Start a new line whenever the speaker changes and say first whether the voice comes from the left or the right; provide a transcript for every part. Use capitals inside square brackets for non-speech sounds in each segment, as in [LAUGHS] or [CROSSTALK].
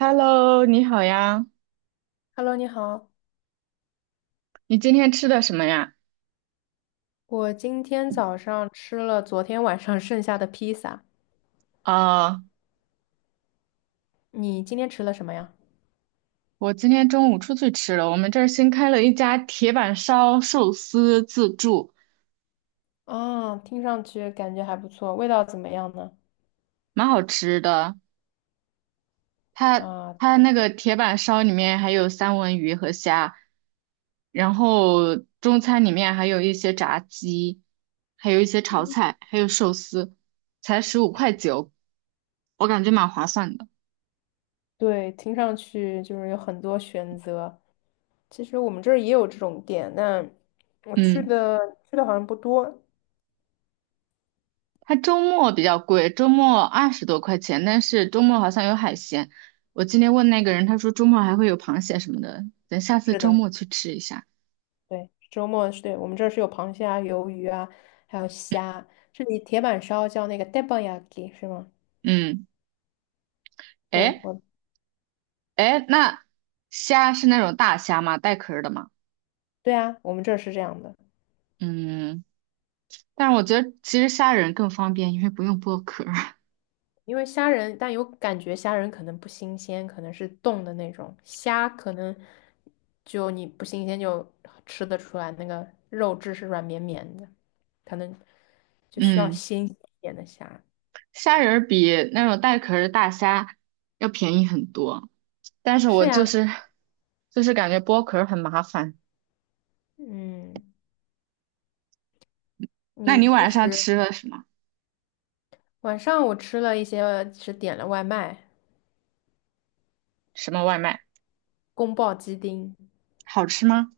right: Hello，你好呀，
left: Hello，你好，
right: 你今天吃的什么呀？
left: 我今天早上吃了昨天晚上 [LAUGHS] 剩下的披萨，
right: 啊、
left: 你今天吃了什么呀？
right: 我今天中午出去吃了，我们这儿新开了一家铁板烧寿司自助，
left: 啊，听上去感觉还不错，味道怎么样呢？
right: 蛮好吃的。它
left: 啊，
right: 它那个铁板烧里面还有三文鱼和虾，然后中餐里面还有一些炸鸡，还有一些炒菜，还有寿司，才15块9，我感觉蛮划算的。
left: 对，听上去就是有很多选择。其实我们这儿也有这种店，但我去
right: 嗯。
left: 的去的好像不多。
right: 它周末比较贵，周末20多块钱，但是周末好像有海鲜。我今天问那个人，他说周末还会有螃蟹什么的，等下次
left: 是
right: 周
left: 的，
right: 末去吃一下。
left: 对，周末是对我们这儿是有螃蟹啊、鱿鱼啊，还有虾。这里铁板烧叫那个 teppanyaki 是吗？
right: 嗯，
left: 对，
right: 哎哎，那虾是那种大虾吗？带壳儿的吗？
left: 对啊，我们这儿是这样的。
right: 嗯，但是我觉得其实虾仁更方便，因为不用剥壳儿。[LAUGHS]
left: 因为虾仁，但有感觉虾仁可能不新鲜，可能是冻的那种虾，可能就你不新鲜就吃得出来，那个肉质是软绵绵的，可能就需要
right: 嗯，
left: 新鲜一点的虾。
right: 虾仁儿比那种带壳儿的大虾要便宜很多，但是
left: 是
right: 我就
left: 呀，
right: 是感觉剥壳儿很麻烦。
left: 嗯，
right: 那
left: 你
right: 你
left: 平
right: 晚上
left: 时
right: 吃了什么？
left: 晚上我吃了一些，是点了外卖，
right: 什么外卖？
left: 宫爆鸡丁，
right: 好吃吗？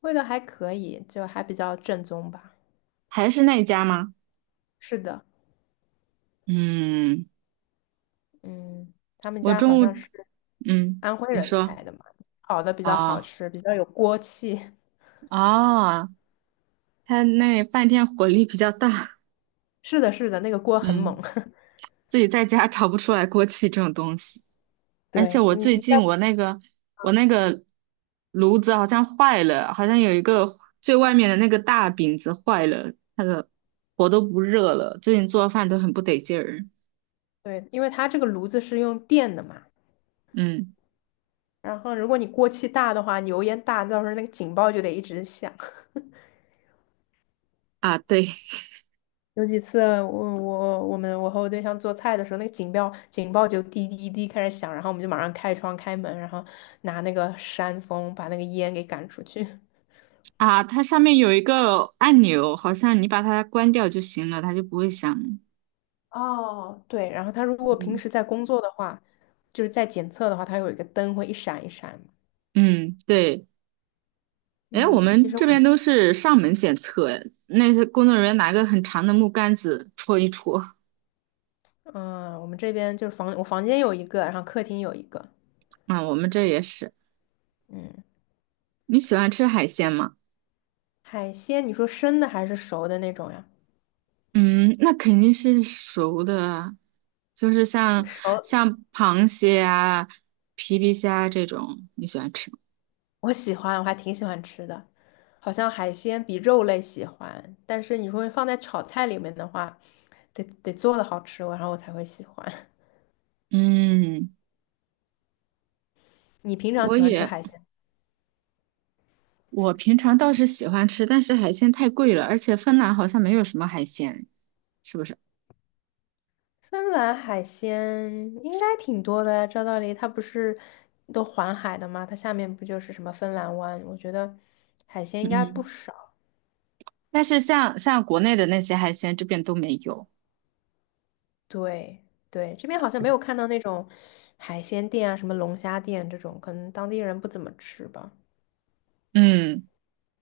left: 味道还可以，就还比较正宗吧。
right: 还是那一家吗？
left: 是的，
right: 嗯，
left: 嗯，他们
right: 我
left: 家好
right: 中午，
left: 像是。
right: 嗯，
left: 安徽
right: 你
left: 人
right: 说
left: 开的嘛，烤的比较好
right: 啊，
left: 吃，比较有锅气。[LAUGHS]
right: 哦，他那饭店火力比较大，
left: 是的，是的，那个锅很猛。
right: 嗯，
left: [LAUGHS]
right: 自己在家炒不出来锅气这种东西。而且
left: 对，
right: 我
left: 嗯
right: 最
left: 你在
right: 近我那个我那个炉子好像坏了，好像有一个最外面的那个大饼子坏了，它的火都不热了，最近做饭都很不得劲儿。
left: 对，因为它这个炉子是用电的嘛，
right: 嗯
left: 然后如果你锅气大的话，你油烟大，到时候那个警报就得一直响。[LAUGHS]
right: 啊，对，
left: 有几次我和我对象做菜的时候，那个警报就滴滴滴开始响，然后我们就马上开窗开门，然后拿那个扇风把那个烟给赶出去。
right: 啊，它上面有一个按钮，好像你把它关掉就行了，它就不会响。
left: 哦，对，然后它如果平
right: 嗯
left: 时在工作的话，就是在检测的话，它有一个灯会一闪一闪。
right: 嗯，对。哎，我
left: 嗯，其
right: 们
left: 实
right: 这
left: 我
right: 边
left: 们
right: 都是上门检测，哎那些工作人员拿个很长的木杆子戳一戳。
left: 嗯、我们这边就是房，我房间有一个，然后客厅有一个。
right: 啊，我们这也是。
left: 嗯，
right: 你喜欢吃海鲜吗？
left: 海鲜，你说生的还是熟的那种呀？
right: 嗯，那肯定是熟的啊，就是像
left: 熟，
right: 螃蟹啊、皮皮虾这种，你喜欢吃吗？
left: 我喜欢，我还挺喜欢吃的，好像海鲜比肉类喜欢，但是你说放在炒菜里面的话，得做的好吃，然后我才会喜欢。
right: 嗯，
left: [LAUGHS] 你平常
right: 我
left: 喜欢吃
right: 也。
left: 海鲜吗？
right: 我平常倒是喜欢吃，但是海鲜太贵了，而且芬兰好像没有什么海鲜，是不是？
left: 芬兰海鲜应该挺多的呀，照道理它不是都环海的吗？它下面不就是什么芬兰湾？我觉得海鲜应
right: 嗯
left: 该不
right: 嗯，
left: 少。
right: 但是像国内的那些海鲜，这边都没有。
left: 对对，这边好像没有看到那种海鲜店啊，什么龙虾店这种，可能当地人不怎么吃吧。
right: 嗯，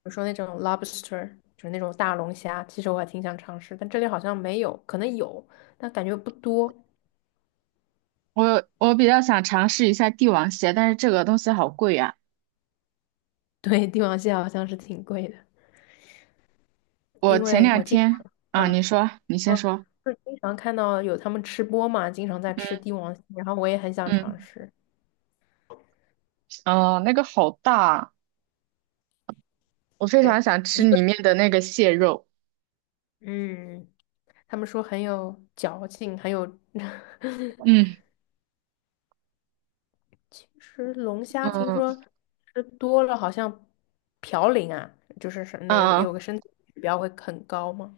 left: 比如说那种 lobster，就是那种大龙虾，其实我还挺想尝试，但这里好像没有，可能有，但感觉不多。[LAUGHS]
right: 我比较想尝试一下帝王蟹，但是这个东西好贵啊。
left: 对，帝王蟹好像是挺贵的，
right: 我
left: 因
right: 前
left: 为
right: 两
left: 我经
right: 天
left: 常。
right: 啊，
left: 嗯
right: 你说，你先
left: 嗯，
right: 说。
left: 就是经常看到有他们吃播嘛，经常在吃
right: 嗯
left: 帝王蟹，然后我也很想
right: 嗯，
left: 尝试。
right: 哦，那个好大啊，我非
left: 对，
right: 常想吃
left: 一个
right: 里面的那个蟹肉。
left: [LAUGHS]，嗯，他们说很有嚼劲，很有。[LAUGHS]
right: 嗯
left: 其实龙虾听
right: 嗯
left: 说吃多了好像嘌呤啊，就是是那有
right: 嗯，
left: 有
right: 嗯
left: 个身体指标会很高吗？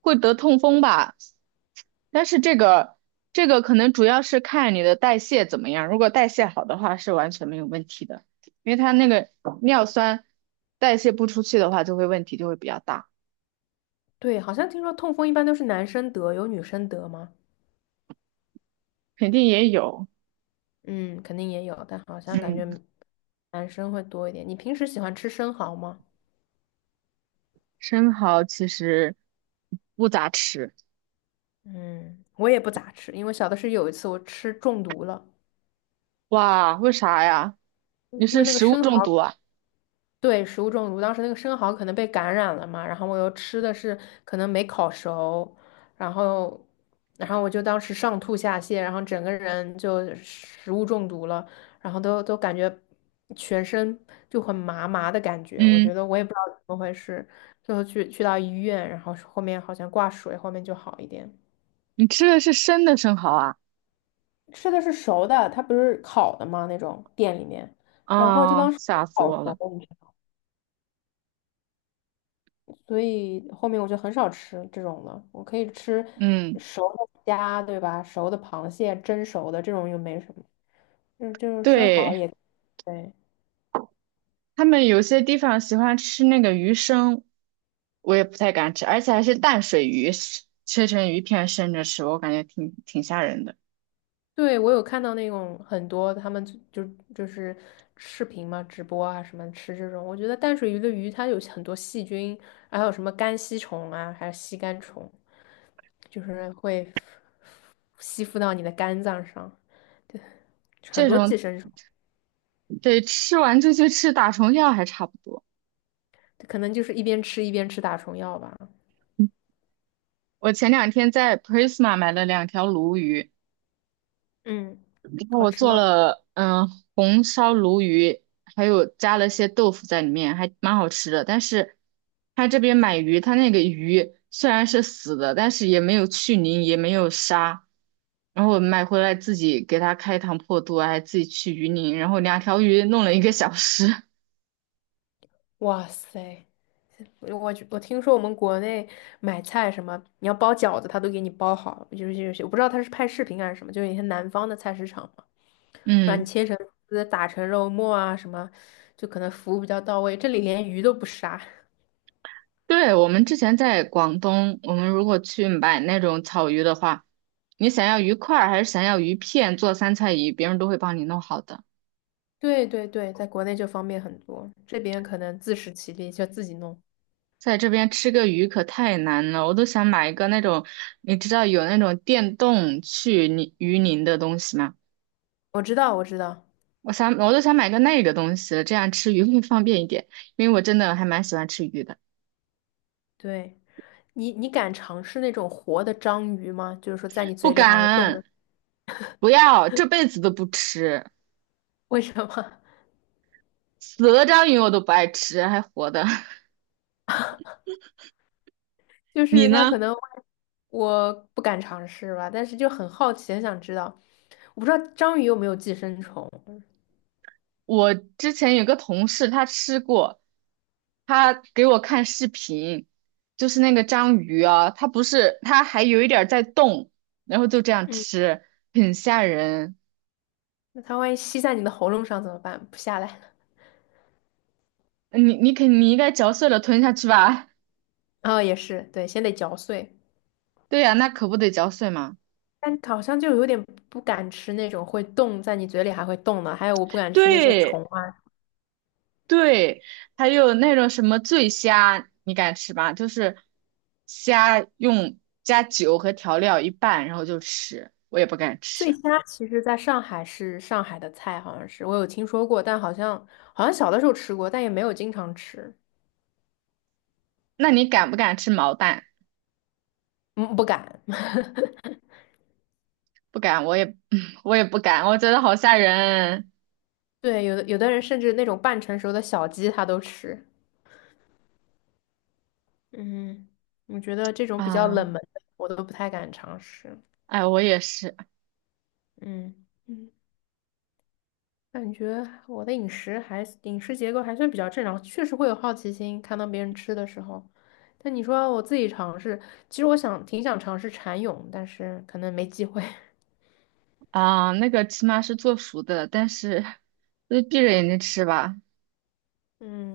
right: 会得痛风吧。但是这个可能主要是看你的代谢怎么样，如果代谢好的话是完全没有问题的，因为它那个尿酸代谢不出去的话，就会问题就会比较大，
left: 对，好像听说痛风一般都是男生得，有女生得吗？
right: 肯定也有。
left: 嗯，肯定也有，但好像感觉
right: 嗯，
left: 男生会多一点。你平时喜欢吃生蚝吗？
right: 生蚝其实不咋吃，
left: 嗯，我也不咋吃，因为小的是有一次我吃中毒了，
right: 哇，为啥呀？
left: 因
right: 你
left: 为
right: 是
left: 那个
right: 食物
left: 生
right: 中毒
left: 蚝，
right: 啊？
left: 对，食物中毒，当时那个生蚝可能被感染了嘛，然后我又吃的是可能没烤熟，然后，然后我就当时上吐下泻，然后整个人就食物中毒了，然后都感觉全身就很麻麻的感觉，我觉
right: 嗯，
left: 得我也不知道怎么回事，最后去到医院，然后后面好像挂水，后面就好一点。
right: 你吃的是生的生蚝啊？
left: 吃的是熟的，它不是烤的吗？那种店里面，然后就当
right: 啊，
left: 是没
right: 吓死
left: 烤
right: 我
left: 熟
right: 了。
left: 你知道吗，所以后面我就很少吃这种了。我可以吃
right: 嗯，
left: 熟的虾，对吧？熟的螃蟹，蒸熟的这种又没什么，就是生蚝也
right: 对。
left: 对。
right: 他们有些地方喜欢吃那个鱼生，我也不太敢吃，而且还是淡水鱼，是切成鱼片生着吃，我感觉挺挺吓人的。
left: 对，我有看到那种很多他们就就是视频嘛，直播啊什么吃这种，我觉得淡水鱼的鱼它有很多细菌，还有什么肝吸虫啊，还有吸肝虫，就是会吸附到你的肝脏上。很
right: 这
left: 多寄
right: 种
left: 生虫，
right: 得吃完就去吃打虫药还差不多。
left: 可能就是一边吃一边吃打虫药吧。
right: 我前两天在 Prisma 买了2条鲈鱼，
left: 嗯，
right: 然后
left: 好
right: 我
left: 吃
right: 做
left: 吗？
right: 了红烧鲈鱼，还有加了些豆腐在里面，还蛮好吃的。但是他这边买鱼，他那个鱼虽然是死的，但是也没有去鳞，也没有杀。然后我买回来自己给它开膛破肚啊还自己去鱼鳞，然后2条鱼弄了1个小时。
left: 哇塞，我听说我们国内买菜什么，你要包饺子，他都给你包好，就是我不知道他是拍视频还是什么，就是一些南方的菜市场嘛，让你
right: 嗯，
left: 切成丝，打成肉末啊什么，就可能服务比较到位。这里连鱼都不杀。
right: 对，我们之前在广东，我们如果去买那种草鱼的话，你想要鱼块儿还是想要鱼片做三菜鱼，别人都会帮你弄好的。
left: 对对对，在国内就方便很多，这边可能自食其力，就自己弄。
right: 在这边吃个鱼可太难了，我都想买一个那种，你知道有那种电动去泥鱼鳞的东西吗？
left: 我知道，我知道。
right: 我想，我都想买个那个东西了这样吃鱼会方便一点，因为我真的还蛮喜欢吃鱼的。
left: 对，你敢尝试那种活的章鱼吗？就是说在你
right: 不
left: 嘴里还会动的，
right: 敢，不要，这辈子都不吃，
left: [LAUGHS] 为什么？
right: 死了章鱼我都不爱吃，还活的。[LAUGHS]
left: [LAUGHS] 就
right: 你
left: 是它可
right: 呢？
left: 能。我不敢尝试吧，但是就很好奇，很想知道。我不知道章鱼有没有寄生虫，
right: 我之前有个同事，他吃过，他给我看视频，就是那个章鱼啊，它不是，它还有一点儿在动，然后就这样
left: 嗯，
right: 吃，很吓人。
left: 那它万一吸在你的喉咙上怎么办？不下来了。
right: 你应该嚼碎了吞下去吧？
left: 哦，也是，对，先得嚼碎。
right: [LAUGHS] 对呀、那可不得嚼碎吗？
left: 但好像就有点不敢吃那种会动，在你嘴里还会动的，还有我不敢吃那些
right: 对
left: 虫啊。
right: 对，还有那种什么醉虾，你敢吃吗？就是虾用加酒和调料一拌，然后就吃，我也不敢
left: 醉
right: 吃。
left: 虾其实在上海是上海的菜，好像是我有听说过，但好像小的时候吃过，但也没有经常吃，
right: 那你敢不敢吃毛蛋？
left: 嗯，不敢。[LAUGHS]
right: 不敢，我也 [CLEARS THROAT]，[LAUGHS] 嗯我也不敢，我觉得好吓人
left: 对，有的人甚至那种半成熟的小鸡他都吃。嗯，我觉得这种比较冷
right: 啊！
left: 门的我都不太敢尝试。
right: 哎，我也是
left: 嗯嗯，感觉我的饮食结构还算比较正常，确实会有好奇心，看到别人吃的时候。但你说我自己尝试，其实我想挺想尝试蚕蛹，但是可能没机会。[LAUGHS]
right: 啊，那个起码是做熟的，但是就闭着眼睛吃吧。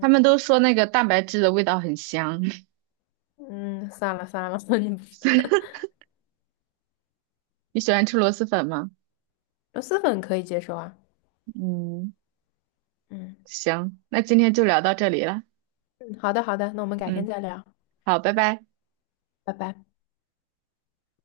right: 他们都说那个蛋白质的味道很香，
left: 嗯，算了算了，[LAUGHS] 你不
right: [LAUGHS] 你喜欢吃螺蛳粉吗？
left: 螺蛳粉可以接受啊。
right: 嗯，
left: 嗯
right: 行，那今天就聊到这里了。
left: 嗯，好的好的，那我们改天
right: 嗯，
left: 再聊，
right: 好，拜拜。
left: 拜拜。